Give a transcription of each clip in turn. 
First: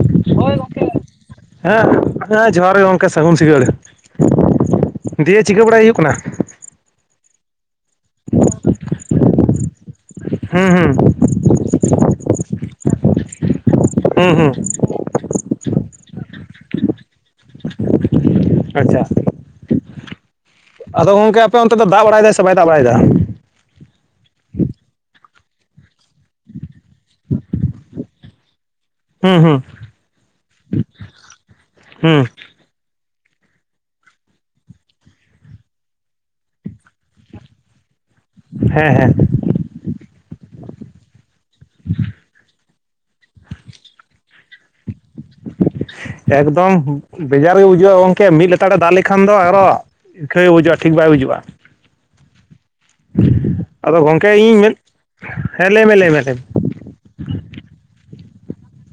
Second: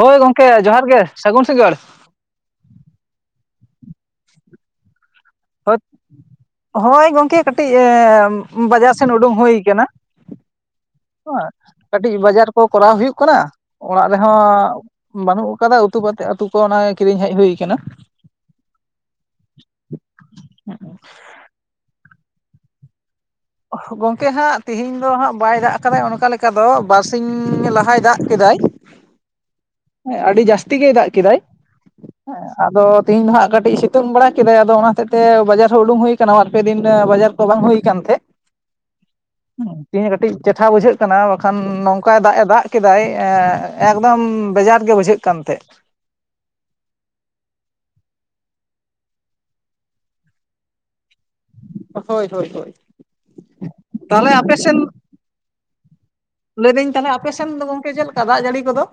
ᱦᱳᱭ ᱜᱚᱝᱠᱮ ᱡᱚᱦᱟᱨ ᱜᱮ ᱥᱟᱹᱜᱩᱱ ᱥᱤᱸᱜᱟᱹᱲ᱾ ᱦᱮᱸ ᱦᱮᱸ ᱡᱚᱦᱟᱨ ᱜᱮ ᱜᱚᱝᱠᱮ ᱥᱟᱹᱜᱩᱱ ᱥᱤᱸᱜᱟᱹᱲ ᱫᱤᱭᱮ ᱪᱤᱠᱟᱹ ᱵᱟᱲᱟᱭ ᱦᱳᱭᱳᱜ ᱠᱟᱱᱟ? ᱦᱳᱭ ᱜᱚᱝᱠᱮ ᱠᱟᱹᱴᱤᱡ ᱮᱸᱜ ᱵᱟᱡᱟᱨ ᱥᱮᱱ ᱩᱰᱩᱝ ᱦᱳᱭ ᱠᱟᱱᱟ᱾ ᱦᱩᱸ ᱦᱩᱸ᱾ ᱚᱣᱟ ᱠᱟᱹᱴᱤᱡ ᱵᱟᱡᱟᱨ ᱠᱚ ᱠᱚᱨᱟᱣ ᱦᱩᱭᱩᱜ ᱠᱟᱱᱟ ᱚᱲᱟᱜ ᱨᱮ ᱦᱩᱸ ᱦᱚᱸ ᱦᱩᱸ ᱵᱟᱹᱱᱩᱜ ᱠᱟᱫᱟ ᱩᱛᱩ ᱠᱟᱛᱮᱜ ᱩᱛᱩ ᱠᱚ ᱚᱱᱟ ᱜᱮ ᱠᱤᱨᱤᱧ ᱦᱮᱡ ᱦᱩᱭ ᱠᱟᱱᱟ᱾ ᱟᱪᱪᱷᱟ᱾ ᱟᱫᱚ ᱜᱚᱝᱠᱮ ᱟᱯᱮ ᱚᱱᱛᱮ ᱫᱚ ᱫᱟᱜ ᱵᱟᱲᱟᱭ ᱫᱟᱭ ᱥᱮ ᱵᱟᱭ ᱫᱟᱜ ᱵᱟᱲᱟᱭ ᱫᱟ? ᱜᱚᱝᱠᱮ ᱦᱟᱸᱜ ᱛᱤᱦᱮᱧ ᱫᱚ ᱦᱟᱸᱜ ᱵᱟᱭ ᱫᱟᱜ ᱠᱟᱫᱟ ᱚᱱᱠᱟ ᱞᱮᱠᱟ ᱫᱚ ᱵᱟᱨᱥᱤᱧ ᱞᱟᱦᱟᱭ ᱫᱟᱜ ᱠᱮᱫᱟᱭ᱾ ᱦᱩᱸ ᱦᱩᱸ᱾ ᱦᱮᱸ ᱟᱹᱰᱤ ᱡᱟᱹᱥᱛᱤ ᱜᱮᱭ ᱫᱟᱜ ᱠᱮᱫᱟᱭ ᱦᱩᱸ ᱦᱮᱸ᱾ ᱟᱫᱚ ᱛᱤᱦᱤᱧ ᱫᱚ ᱦᱟᱸᱜ ᱠᱟᱹᱴᱤᱡ ᱥᱤᱛᱩᱝ ᱵᱟᱲᱟ ᱠᱮᱫᱟᱭ ᱟᱫᱚ ᱚᱱᱟ ᱦᱚᱛᱮᱜ ᱛᱮ ᱵᱟᱡᱟᱨ ᱦᱚᱸ ᱩᱰᱩᱝ ᱦᱩᱭ ᱠᱟᱱᱟ ᱵᱟᱨ-ᱯᱮ ᱫᱤᱱ ᱵᱟᱡᱟᱨ ᱛᱚ ᱵᱟᱝ ᱦᱩᱭ ᱟᱠᱟᱱ ᱛᱷᱮᱸᱜ᱾ ᱦᱮᱸ ᱦᱮᱸ᱾ ᱩᱸ ᱛᱤᱦᱤᱧ ᱠᱟᱹᱴᱤᱡ ᱪᱮᱴᱷᱟ ᱵᱩᱡᱷᱟᱹᱜ ᱠᱟᱱᱟ ᱵᱟᱠᱷᱟᱱ ᱱᱚᱝᱠᱟᱭ ᱫᱟᱜ ᱮ ᱫᱟᱜ ᱠᱮᱫᱟᱭ ᱮᱸᱜ ᱮᱠᱫᱚᱢ ᱵᱟᱡᱟᱨ ᱜᱮ ᱵᱩᱡᱷᱟᱹᱜ ᱠᱟᱱ ᱛᱮᱸᱜ᱾ ᱮᱠᱫᱚᱢ ᱵᱮᱡᱟᱨ ᱜᱮ ᱵᱩᱡᱩᱜᱼᱟ ᱜᱚᱝᱠᱮ ᱢᱤᱫ ᱞᱮᱛᱟᱲᱮ ᱫᱟᱜ ᱞᱮᱠᱷᱟᱱ ᱫᱚ ᱟᱨᱚ ᱤᱠᱷᱟᱹ ᱵᱩᱡᱟᱹᱜᱼᱟ ᱴᱷᱤᱠ ᱵᱟᱭ ᱵᱩᱡᱩᱜᱼᱟ᱾ ᱦᱳᱭ ᱦᱳᱭ ᱦᱳᱭ ᱟᱫᱚ ᱜᱚᱝᱠᱮ ᱛᱟᱦᱚᱞᱮ ᱟᱯᱮ ᱤᱧ ᱢᱮᱱ ᱥᱮᱱ ᱦᱮᱸ ᱞᱟᱹᱭ ᱢᱮ ᱞᱟᱹᱭ ᱢᱮ ᱞᱟᱹᱭ ᱢᱮ᱾ ᱞᱟᱹᱫᱤᱧ ᱛᱟᱦᱞᱮ ᱟᱯᱮ ᱥᱮᱱ ᱫᱚ ᱜᱚᱝᱠᱮ ᱪᱮᱫ ᱞᱮᱠᱟ ᱫᱟᱜ ᱡᱟᱹᱲᱤ ᱠᱚᱫᱚ?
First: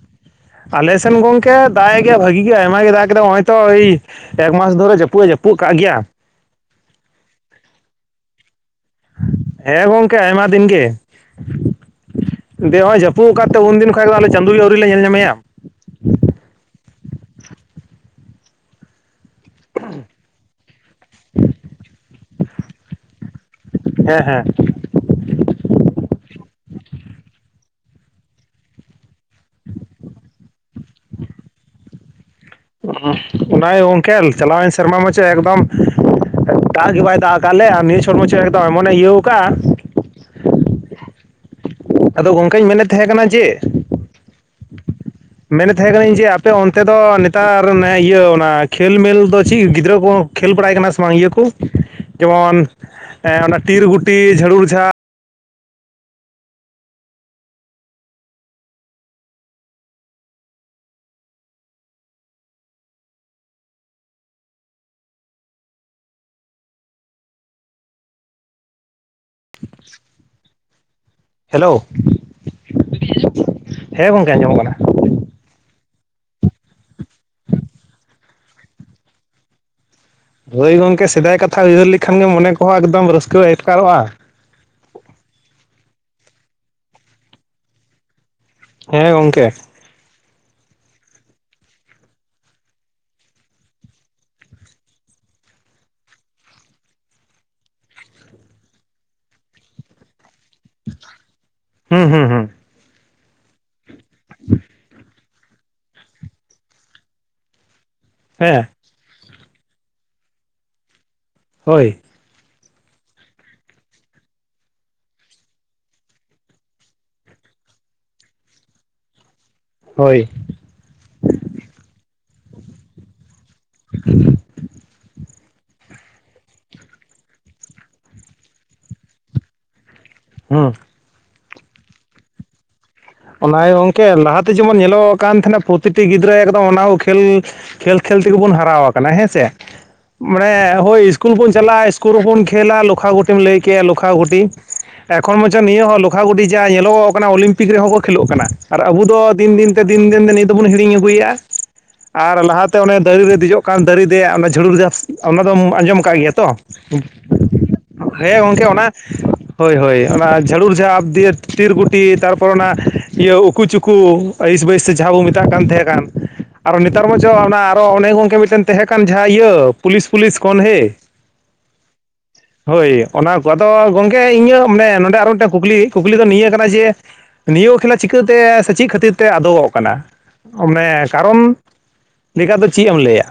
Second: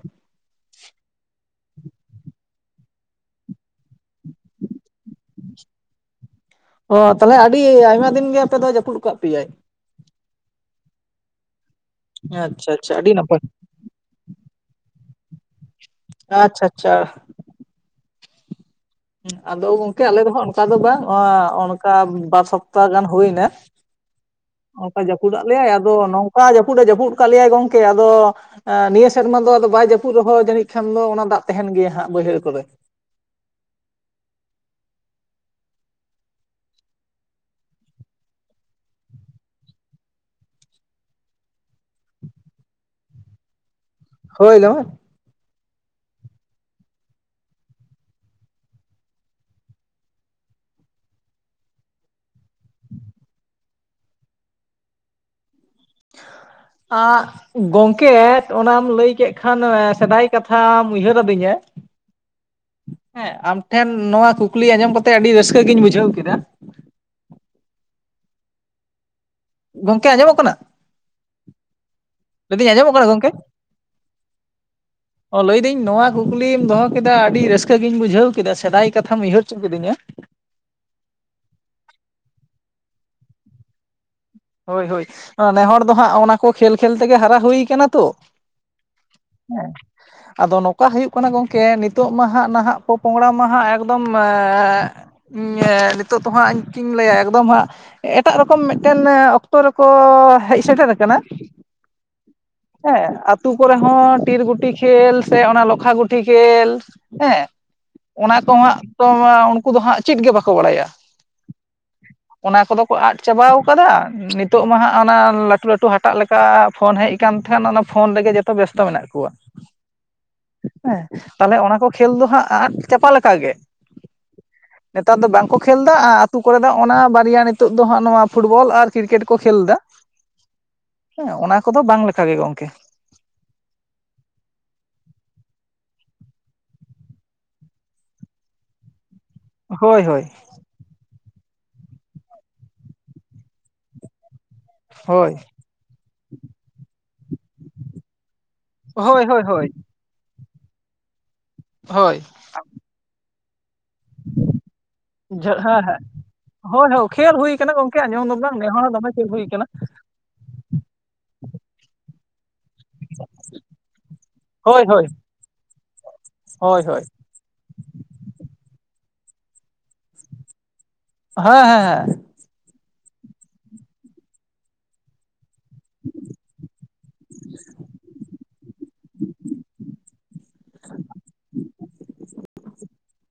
ᱟᱞᱮ ᱥᱮᱱ ᱜᱚᱝᱠᱮ ᱫᱟᱜ ᱮᱜ ᱜᱮᱭᱟ ᱵᱷᱟᱜᱤ ᱜᱮ ᱟᱭᱢᱟ ᱜᱮ ᱫᱟᱜ ᱠᱮᱫᱟ ᱚᱜᱼᱚᱭ ᱛᱚ ᱮᱭ ᱮᱠᱢᱟᱥ ᱫᱷᱚᱨᱮ ᱡᱟᱹᱯᱩᱜ ᱮ ᱡᱟᱹᱯᱩᱜ ᱠᱟᱜ ᱜᱮᱭᱟ᱾ ᱚ ᱛᱟᱞᱮ ᱟᱹᱰᱤ ᱟᱭᱢᱟ ᱫᱤᱱ ᱜᱮ ᱟᱯᱮ ᱫᱚ ᱡᱟᱹᱯᱩᱫ ᱠᱟᱜ ᱯᱮᱭᱟᱭ᱾ ᱦᱮᱸ ᱜᱚᱝᱠᱮ ᱟᱭᱢᱟ ᱫᱤᱱ ᱜᱮ ᱟᱪᱪᱷᱟ ᱫᱮ ᱟᱪᱪᱷᱟ ᱦᱚᱸᱭ ᱟᱹᱰᱤ ᱡᱟᱹᱯᱩᱜ ᱱᱟᱯᱟᱭ ᱠᱟᱜ ᱛᱮ ᱩᱱᱫᱤᱱ ᱠᱷᱚ [unintelligible] ᱟᱞᱮ ᱪᱟᱸᱫᱩ ᱜᱮ ᱟᱹᱣᱨᱤ ᱞᱮ ᱧᱮᱞ ᱧᱟᱢᱮᱭᱟ᱾ ᱟᱪᱪᱷᱟ ᱟᱪᱪᱷᱟ᱾ ᱦᱩᱸ ᱟᱫᱚ ᱜᱚᱝᱠᱮ ᱟᱞᱮ ᱫᱚ ᱦᱟᱸᱜ ᱚᱱᱠᱟ ᱫᱚ ᱵᱟᱝ ᱚᱸᱜ ᱚᱱᱠᱟ ᱵᱟᱨ ᱥᱚᱯᱛᱟ ᱜᱟᱱ ᱦᱳᱭᱱᱟ᱾ ᱦᱮᱸ ᱦᱮᱸ᱾ ᱚᱝᱠᱟ ᱡᱟᱹᱯᱩᱫ ᱟᱫ ᱞᱮᱭᱟᱭ ᱟᱫᱚ ᱱᱚᱝᱠᱟ ᱡᱟᱹᱯᱩᱫ ᱮ ᱡᱟᱹᱯᱩᱫ ᱠᱟᱜ ᱞᱮᱭᱟᱭ ᱜᱚᱝᱠᱮ ᱟᱫᱚ ᱮᱻ ᱱᱤᱭᱟᱹ ᱥᱮᱨᱢᱟ ᱫᱚ ᱟᱫᱚ ᱵᱟᱭ ᱡᱟᱹᱯᱩᱫ ᱨᱮ ᱦᱚᱸ ᱡᱟᱹᱱᱤᱡ ᱠᱷᱟᱱ ᱫᱚ ᱚᱱᱟ ᱫᱟᱜ ᱛᱮᱦᱮᱱ ᱜᱮᱭᱟ ᱦᱟᱸᱜ ᱵᱟᱹᱭᱦᱟᱹᱲ ᱠᱚᱨᱮ᱾ [unintelligible] ᱚᱱᱟ ᱜᱮ ᱜᱚᱝᱠᱮ ᱪᱟᱞᱟᱣᱮᱱ ᱥᱮᱨᱢᱟ ᱢᱟᱪᱚᱭ ᱮᱠᱫᱚᱢ ᱫᱟᱜ ᱜᱮ ᱵᱟᱭ ᱫᱟᱜ ᱟᱠᱟᱜ ᱞᱮ ᱟᱨ ᱱᱤᱭᱟᱹ ᱪᱷᱚᱨᱢᱩᱪᱷᱟᱹ ᱮᱠᱫᱚ ᱮᱢᱚᱱᱮ ᱤᱭᱟᱹᱣ ᱠᱟᱜᱼᱟ᱾ ᱟᱫᱚ ᱜᱚᱝᱠᱮᱧ ᱢᱮᱱᱮᱫ ᱛᱮᱦᱮᱸ ᱠᱟᱱᱟ ᱡᱮ ᱦᱳᱭ ᱞᱚᱹᱣᱚᱝ [unintelligible] ᱢᱮᱱᱮᱫ ᱛᱮᱦᱮᱸ ᱠᱟᱱᱟᱹᱧ ᱡᱮ ᱟᱯᱮ ᱚᱱᱛᱮ ᱫᱚ ᱱᱮᱛᱟᱨ ᱢᱮ ᱤᱭᱟᱹ ᱚᱱᱟ ᱠᱷᱮᱞ-ᱢᱮᱞ ᱫᱚ ᱪᱤᱜ ᱜᱤᱫᱽᱨᱟᱹ ᱠᱩᱦᱚᱸ ᱠᱷᱮᱞ ᱵᱟᱲᱟᱭ ᱠᱟᱱᱟ ᱥᱮ ᱵᱟᱝ ᱤᱭᱟᱹ ᱠᱩ ᱡᱮᱢᱚᱱ ᱮᱸᱜ ᱚᱱᱟ ᱴᱤᱨ ᱜᱩᱴᱤ ᱡᱷᱲᱩᱲ ᱡᱷᱟ᱾ ᱟᱸᱜ ᱜᱚᱝᱠᱮ ᱚᱱᱟᱢ ᱞᱟᱹᱭ ᱠᱮᱜ ᱠᱷᱟᱱ ᱥᱮᱫᱟᱭ ᱠᱟᱛᱷᱟᱢ ᱩᱭᱦᱟᱹᱨᱟᱫᱤᱧᱟ᱾ [unintelligible] ᱦᱮᱸ ᱟᱢ ᱴᱷᱮᱱ ᱱᱚᱣᱟ ᱠᱩᱠᱞᱤ ᱟᱸᱡᱚᱢ ᱠᱟᱛᱮᱜ ᱟᱹᱰᱤ ᱨᱟᱹᱥᱠᱟᱹ ᱜᱤᱧ ᱵᱩᱡᱷᱟᱹᱣ ᱠᱮᱫᱟ᱾ ᱜᱚᱝᱠᱮ ᱟᱸᱡᱚᱢᱚᱜ ᱠᱟᱱᱟ? ᱦᱮᱞᱳ ᱞᱟᱹᱭᱫᱟᱹᱧ ᱟᱸᱡᱚᱢᱚᱜ ᱠᱟᱱᱟ ᱜᱚᱝᱠᱮ ᱦᱮᱸ ᱜᱚᱝᱠᱮ ᱟᱸᱡᱚᱢᱚᱜ ᱠᱟᱱᱟ᱾ ᱚ ᱞᱟᱹᱭ ᱫᱟᱹᱧ ᱱᱚᱣᱟ ᱠᱩᱠᱞᱤᱢ ᱫᱚᱦᱚ ᱠᱮᱫᱟ ᱟᱹᱰᱤ ᱨᱟᱹᱥᱠᱟᱹ ᱜᱤᱧ ᱵᱩᱡᱷᱟᱹᱣ ᱠᱮᱫᱟ ᱥᱮᱫᱟᱭ ᱠᱟᱛᱷᱟᱢ ᱩᱭᱦᱟᱹᱨ ᱪᱚ ᱠᱤᱫᱤᱧᱟᱹ᱾ ᱦᱳᱭ ᱜᱚᱝᱠᱮ ᱥᱮᱫᱟᱭ ᱠᱟᱛᱷᱟ ᱩᱭᱦᱟᱹᱨ ᱞᱮᱠᱷᱟᱱ ᱜᱮ ᱢᱚᱱᱮ ᱠᱚᱦᱚᱸ ᱮᱠᱫᱚᱢ ᱨᱟᱹᱥᱠᱟᱹ ᱮᱴᱠᱟᱨᱚᱜ-ᱟ᱾ ᱦᱳᱭ ᱦᱳᱭ ᱱᱮᱦᱚᱲ ᱫᱚ ᱦᱟᱸᱜ ᱚᱱᱟ ᱠᱚ ᱠᱷᱮᱞ ᱠᱷᱮᱞ ᱛᱮᱜᱮ ᱦᱟᱨᱟ ᱦᱩᱭ ᱠᱟᱱᱟ ᱛᱚ᱾ ᱦᱮᱸ ᱜᱚᱝᱠᱮ ᱦᱮᱸ᱾ ᱟᱫᱚ ᱱᱚᱠᱟ ᱦᱩᱭᱩᱜ ᱠᱟᱱᱟ ᱜᱚᱝᱠᱮ ᱱᱤᱛᱳᱜ ᱢᱟᱦᱟᱸᱜ ᱱᱟᱦᱟᱸᱜ ᱯᱚᱯᱚᱝᱲᱟ ᱢᱟᱦᱟᱸᱜ ᱮᱠᱫᱚᱢ ᱮᱸᱜ ᱧᱮᱸᱜᱻ ᱱᱤᱛᱳᱜ ᱛᱚ ᱦᱟᱸᱜ ᱤᱧ ᱪᱤᱧ ᱞᱟᱹᱭᱟ ᱮᱠᱫᱚᱢ ᱦᱟᱸᱜ ᱮᱴᱟᱜ ᱨᱚᱠᱚᱢ ᱢᱮᱫᱴᱮᱱ ᱢᱮ ᱚᱠᱛᱚ ᱨᱮᱠᱚ ᱦᱮᱡ ᱥᱮᱴᱮᱨ ᱟᱠᱟᱱᱟ ᱦᱩᱸ ᱦᱩᱸ ᱦᱩᱸ ᱦᱮᱸ ᱟᱹᱛᱩ ᱠᱚᱨᱮ ᱦᱚᱸ ᱴᱤᱨ ᱜᱩᱴᱤ ᱠᱷᱮᱞ ᱥᱮ ᱚᱱᱟ ᱞᱚᱠᱷᱟ ᱜᱩᱴᱤ ᱠᱷᱮᱞ ᱦᱮᱸ ᱚᱱᱟ ᱠᱚ ᱦᱮᱸ ᱦᱟᱸᱜ ᱛᱚ ᱢᱟ ᱩᱱᱠᱩ ᱫᱚ ᱦᱟᱸᱜ ᱪᱤᱫ ᱜᱮ ᱵᱟᱠᱚ ᱵᱟᱲᱟᱭᱟ᱾ ᱦᱳᱭ᱾ ᱚᱱᱟ ᱠᱚᱫᱚ ᱠᱚ ᱟᱫ ᱪᱟᱵᱟᱣ ᱠᱟᱫᱟ ᱱᱤᱛᱳᱜ ᱢᱟ ᱦᱟᱸᱜ ᱚᱱᱟ ᱞᱟᱴᱩ ᱞᱟᱴᱩ ᱦᱟᱴᱟᱜ ᱞᱮᱠᱟ ᱯᱷᱳᱱ ᱦᱮᱡ ᱠᱟᱱ ᱛᱮᱦᱮᱱ ᱚᱱᱟ ᱚᱱᱟ ᱯᱷᱳᱱ ᱨᱮ ᱜᱮ ᱡᱚᱛᱚ ᱵᱮᱥᱛᱚ ᱢᱮᱱᱟᱜ ᱠᱩᱣᱟᱜ ᱦᱳᱭ᱾ ᱦᱮᱸ ᱛᱟᱦᱞᱮ ᱚᱱᱟ ᱠᱚ ᱠᱷᱮᱞ ᱫᱚ ᱦᱟᱸᱜ ᱟᱫ ᱪᱟᱯᱟ ᱞᱮᱠᱟ ᱜᱮ᱾ ᱱᱮᱛᱟᱨ ᱫᱚ ᱵᱟᱝ ᱠᱚ ᱠᱷᱮᱞ ᱫᱟ ᱟᱸ ᱟᱛᱩ ᱠᱚ ᱨᱮ ᱫᱚ ᱚᱱᱟ ᱵᱟᱨᱭᱟ ᱱᱤᱛᱳᱜ ᱫᱚ ᱦᱟᱸᱜ ᱱᱚᱣᱟ ᱯᱷᱩᱴᱵᱚᱞ ᱟᱨ ᱠᱨᱤᱠᱮᱴ ᱠᱚ ᱠᱷᱮᱞ ᱫᱟ ᱦᱩᱸ ᱦᱮᱸ ᱚᱱᱟ ᱠᱚᱫᱚ ᱵᱟᱝ ᱞᱮᱠᱟ ᱜᱮ ᱜᱚᱝᱠᱮ ᱚᱱᱟ ᱜᱤ ᱜᱚᱝᱠᱮ ᱞᱟᱦᱟᱛᱮ ᱡᱮᱢᱚᱱ ᱧᱮᱞᱚᱜ ᱠᱟᱱ ᱛᱟᱦᱮᱱᱟ ᱯᱨᱚᱛᱤᱴᱤ ᱜᱤᱫᱽᱨᱟᱹ ᱮᱠᱫᱚᱢ ᱚᱱᱟ ᱠᱷᱮᱞ ᱠᱷᱮᱞ ᱠᱷᱮᱞ ᱛᱮᱜᱮ ᱵᱚᱱ ᱦᱟᱨᱟ ᱟᱠᱟᱱᱟ ᱦᱮᱸᱥᱮ ᱦᱳᱭ ᱦᱳᱭ ᱢᱟᱱᱮ ᱦᱳᱭ ᱤᱥᱠᱩᱞ ᱵᱚᱱ ᱪᱟᱞᱟᱜᱼᱟ ᱤᱥᱠᱩᱞ‌ ᱨᱮᱵᱚᱱ ᱠᱷᱮᱞᱟ ᱞᱚᱠᱠᱷᱷᱟ ᱜᱷᱩᱤᱢ ᱞᱟᱹᱭ ᱠᱮᱜᱭᱟ ᱞᱚᱠᱷᱟ ᱜᱷᱩᱴᱤ ᱦᱳᱭ ᱮᱠᱷᱚᱱ ᱢᱚᱪᱚ ᱱᱤᱭᱟ ᱦᱚᱸ ᱞᱚᱠᱷᱟ ᱜᱩᱚᱴᱷᱤ ᱡᱟ ᱧᱮᱞᱚᱜ ᱠᱟᱱᱟ ᱚᱞᱤᱢᱯᱤᱠ ᱨᱮᱦᱚᱸ ᱠᱷᱮᱞᱳᱜ ᱠᱟᱱᱟ ᱟᱨ ᱟᱵᱚ ᱦᱳᱭ ᱫᱚ ᱦᱳᱭ ᱫᱤᱱ ᱦᱳᱭ ᱫᱤᱱᱛᱮ ᱫᱤᱱ ᱫᱤᱱ ᱛᱮ ᱱᱤᱛ ᱫᱚᱵᱚᱱ ᱦᱤᱲᱤᱧ ᱟᱹᱜᱩᱭᱮᱜ-ᱟ ᱦᱳᱭ ᱟᱨ ᱞᱟᱦᱟᱛᱮ ᱚᱱᱮ ᱫᱟᱹᱨᱤ ᱨᱮ ᱫᱮᱡᱚᱜ ᱠᱟᱱ ᱫᱟᱹᱨᱤ ᱚᱱᱟ ᱡᱷᱩᱲᱩᱨ [unintelligible] ᱚᱱᱟ ᱡᱷᱟᱹ ᱫᱚᱢ ᱦᱮᱸ ᱟᱸᱡᱚᱢ ᱦᱮᱸ ᱟᱠᱟᱫ ᱜᱮᱭᱟ ᱛᱚ ᱦᱳᱭ ᱦᱳᱭ ᱠᱷᱮᱞ ᱦᱩᱭ ᱠᱟᱱᱟ ᱜᱚᱝᱠᱮ ᱟᱸᱡᱚᱢ ᱫᱚ ᱦᱮᱸ ᱵᱟᱝ ᱜᱚᱝᱠᱮ ᱱᱮ ᱦᱚᱲ ᱚᱱᱟ ᱦᱚᱸ ᱫᱚᱢᱮ ᱠᱷᱮᱞ ᱦᱩᱭ ᱠᱟᱱᱟ ᱦᱳᱭ ᱦᱳᱭ ᱚᱱᱟ ᱡᱷᱟᱲᱩᱨ ᱡᱷᱟᱯ ᱫᱤᱭᱮ ᱴᱤᱨ ᱜᱩᱴᱤ ᱛᱟᱨᱯᱚᱨ ᱚᱱᱟ ᱤᱭᱟᱹ ᱩᱠᱩ ᱪᱩᱠᱩ ᱟᱹᱭᱤᱥ ᱦᱳᱭ ᱵᱟᱹᱭᱮᱥ ᱥᱮ ᱦᱳᱭ ᱡᱟᱦᱟᱸ ᱵᱚᱱ ᱢᱮᱛᱟᱜ ᱠᱟᱱ ᱛᱟᱦᱮᱸ ᱠᱟᱱ ᱟᱨᱚ ᱦᱳᱭ ᱦᱳᱭ ᱱᱮᱛᱟᱨ ᱢᱟ ᱪᱚ ᱟᱱᱮ ᱟᱨᱚ ᱚᱱᱮ ᱜᱚᱝᱠᱮ ᱢᱤᱫᱴᱮᱱ ᱛᱟᱦᱮᱸ ᱠᱟᱱ ᱡᱟᱦᱟᱸ ᱤᱭᱟᱹ ᱯᱩᱞᱤᱥ ᱯᱩᱞᱤᱥ ᱠᱷᱚᱱᱦᱮ ᱦᱮᱸ ᱦᱮᱸ ᱦᱮᱸ ᱦᱳᱭ ᱚᱱᱟ ᱠᱚ ᱟᱫᱚ ᱜᱚᱢᱠᱮ ᱤᱧᱟᱹᱜ ᱢᱟᱱᱮ ᱱᱚᱸᱰᱮ ᱟᱨᱚ ᱢᱤᱫᱴᱮᱱ ᱠᱩᱠᱞᱤ ᱠᱩᱠᱞᱤ ᱫᱚ ᱱᱤᱭᱟᱹ ᱠᱟᱱᱟ ᱡᱮ ᱱᱤᱭᱟᱹ ᱠᱷᱮᱞᱟ ᱪᱤᱠᱟᱹᱛᱮ ᱥᱮ ᱪᱮᱫ ᱠᱷᱟᱹᱛᱤᱨ ᱛᱮ ᱟᱫᱚᱜᱚᱜ ᱠᱟᱱᱟ ᱢᱟᱱᱮ ᱠᱟᱨᱚᱱ ᱞᱮᱠᱟ ᱫᱚ ᱪᱮᱫ ᱮᱢ ᱞᱟᱹᱭᱟ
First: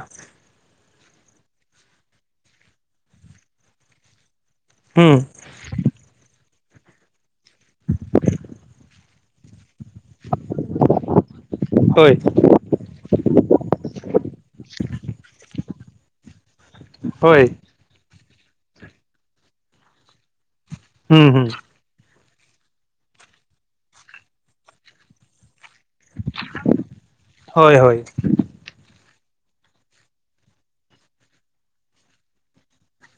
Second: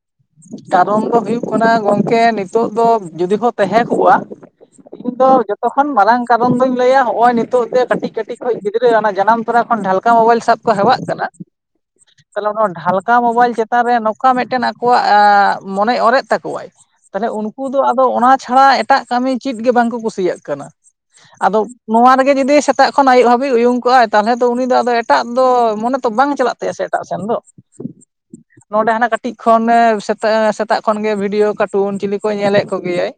ᱠᱟᱨᱚᱱ ᱫᱚ ᱦᱩᱭᱩᱜ ᱠᱟᱱᱟ ᱜᱚᱝᱠᱮ ᱱᱤᱛᱚᱜ ᱫᱚ ᱡᱩᱫᱤ ᱦᱚ ᱛᱟᱦᱮ ᱠᱚᱜᱼᱟ ᱦᱩᱸ ᱤᱧ ᱫᱚ ᱡᱚᱼᱼ ᱡᱚᱠᱷᱚᱱ ᱠᱷᱚᱱ ᱢᱟᱨᱟᱝ ᱠᱟᱨᱚᱱ ᱫᱚᱧ ᱞᱟᱹᱭᱟ ᱱᱚᱜᱼᱚᱭ ᱱᱤᱛᱚᱜ ᱛᱮ ᱠᱟᱹᱴᱤᱡ ᱠᱟᱹᱴᱤᱡ ᱠᱷᱚᱡ ᱜᱤᱫᱽᱨᱟᱹ ᱚᱱᱟ ᱡᱟᱱᱟᱢ ᱛᱚᱨᱟ ᱠᱷᱚᱱ ᱰᱷᱟᱞᱼᱼᱼ ᱠᱟ ᱢᱳᱵᱟᱭᱤᱞ ᱥᱟᱵ ᱠᱚ ᱦᱮᱣᱟᱜ ᱠᱟᱱᱟ ᱦᱳᱭ ᱛᱟᱦᱚᱞᱮ ᱱᱚᱣᱟ ᱰᱷᱟᱞᱠᱟ ᱢᱳᱵᱟᱭᱤᱞ ᱪᱮᱛᱟᱱ ᱨᱮ ᱱᱚᱝᱠᱟ ᱢᱤᱫᱴᱮᱱ ᱟᱠᱚᱣᱟᱜ ᱟᱸ ᱢᱚᱱᱮ ᱚᱨᱮᱫ ᱛᱟᱠᱚᱣᱟᱭ ᱛᱟᱦᱞᱮ ᱦᱳᱭ ᱩᱱᱠᱩ ᱩᱱᱠᱩ ᱟᱫᱚ ᱚᱱᱟ ᱪᱷᱟᱲᱟ ᱮᱴᱟᱜ ᱠᱟᱹᱢᱤ ᱪᱮᱫ ᱜᱮ ᱵᱟᱝᱠᱚ ᱠᱩᱥᱤᱭᱟᱜ ᱠᱟᱱᱟ ᱦᱩᱸ ᱦᱩᱸ ᱟᱫᱚ ᱱᱚᱣᱟ ᱨᱮᱜᱮ ᱡᱩᱫᱤ ᱥᱮᱛᱟᱜ ᱠᱷᱚᱱ ᱟᱹᱭᱩᱵ ᱦᱟᱹᱵᱤᱡ ᱩᱭᱩᱝ ᱠᱚᱜᱼᱟᱭ ᱛᱟᱦᱚᱞᱮ ᱛᱚ ᱩᱱᱤ ᱫᱚ ᱟᱫᱚ ᱮᱴᱟᱜ ᱫᱚ ᱢᱚᱱᱮᱼᱼ ᱛᱚ ᱵᱟᱝ ᱪᱟᱞᱟᱜ ᱛᱟᱭᱟ ᱥᱮ ᱮᱴᱟᱜ ᱥᱮᱱ ᱫᱚ ᱦᱳᱭ ᱦᱳᱭ ᱱᱚᱰᱮ ᱦᱟᱱᱟ ᱠᱟᱹᱴᱤᱡ ᱠᱷᱚᱱ ᱮ ᱥᱮ ᱥᱮᱛᱟᱜ ᱠᱷᱚᱱᱜᱮ ᱵᱷᱤᱰᱤᱭᱳ ᱠᱟᱨᱴᱩᱱ ᱪᱤᱞᱤ ᱠᱚ ᱧᱮᱞᱮᱫ ᱠᱚᱜᱮᱭᱟᱭ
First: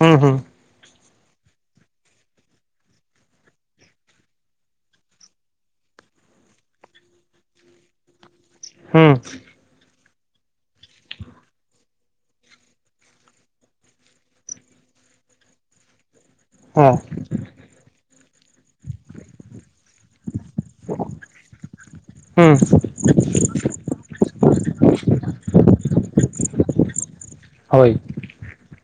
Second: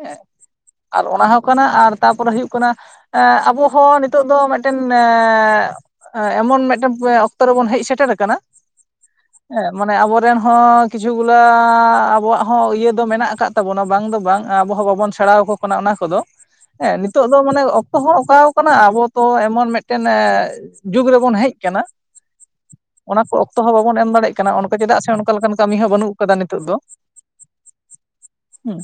ᱦᱩᱸ ᱦᱮᱸ ᱦᱩᱸ ᱟᱨ ᱚᱱᱟ ᱦᱚᱸ ᱠᱟᱱᱟ ᱟᱨ ᱛᱟᱨᱯᱚᱨᱮ ᱦᱩᱭᱩᱜ ᱠᱟᱱᱟ ᱮ ᱟᱵᱚ ᱦᱚᱸ ᱱᱤᱛᱚᱜ ᱫᱚ ᱢᱤᱫᱴᱮᱱ ᱮ ᱮᱢᱚᱱ ᱢᱤᱫᱴᱮᱱ ᱚᱠᱛᱚ ᱨᱮᱵᱩᱱ ᱦᱮᱡ ᱥᱮᱴᱮᱨ ᱟᱠᱟᱱᱟ ᱦᱩᱸ ᱦᱮᱸ ᱢᱟᱱᱮ ᱟᱵᱚᱨᱮᱱ ᱦᱚᱸᱤ ᱠᱤᱪᱷᱩ ᱠᱤᱪᱷᱩ ᱜᱩᱞᱟ ᱟᱵᱚᱣᱟᱜ ᱦᱚᱸ ᱤᱭᱟᱹ ᱫᱚ ᱢᱮᱱᱟᱜ ᱟᱠᱟᱫ ᱛᱟᱵᱚᱱᱟ ᱵᱟᱝ ᱫᱚ ᱵᱟᱝ ᱟᱵᱚ ᱦᱚᱸ ᱵᱟᱵᱚᱱ ᱥᱮᱬᱟ ᱟᱠᱚ ᱠᱟᱱᱟ ᱚᱱᱟ ᱠᱚᱫᱚ᱾ ᱦᱮᱸ ᱱᱤᱛᱚᱜ ᱫᱚ ᱢᱟᱱᱮ ᱚᱠᱛᱚ ᱦᱚᱸ ᱚᱠᱟ ᱠᱟᱱᱟ ᱟᱵᱚ ᱛᱚ ᱮᱢᱚᱱ ᱢᱤᱫᱴᱮᱱ ᱮᱸ ᱡᱩᱜᱽ ᱨᱮᱵᱚᱱ ᱦᱮᱡ ᱟᱠᱟᱱᱟ ᱦᱩᱸ ᱚᱱᱟ ᱠᱚ ᱚᱠᱛᱚ ᱦᱚᱸ ᱵᱟᱵᱚᱱ ᱮᱢ ᱫᱟᱲᱮᱭᱟᱜ ᱠᱟᱱᱟ ᱚᱱᱠᱟ ᱪᱮᱫᱟᱜ ᱥᱮ ᱚᱱᱠᱟ ᱞᱮᱠᱟᱱ ᱠᱟᱹᱢᱤ ᱦᱚᱸ ᱵᱟᱹᱱᱩᱜ ᱠᱟᱫᱟ ᱱᱤᱛᱳ ᱫᱚ ᱦᱳᱭ ᱩᱸ᱾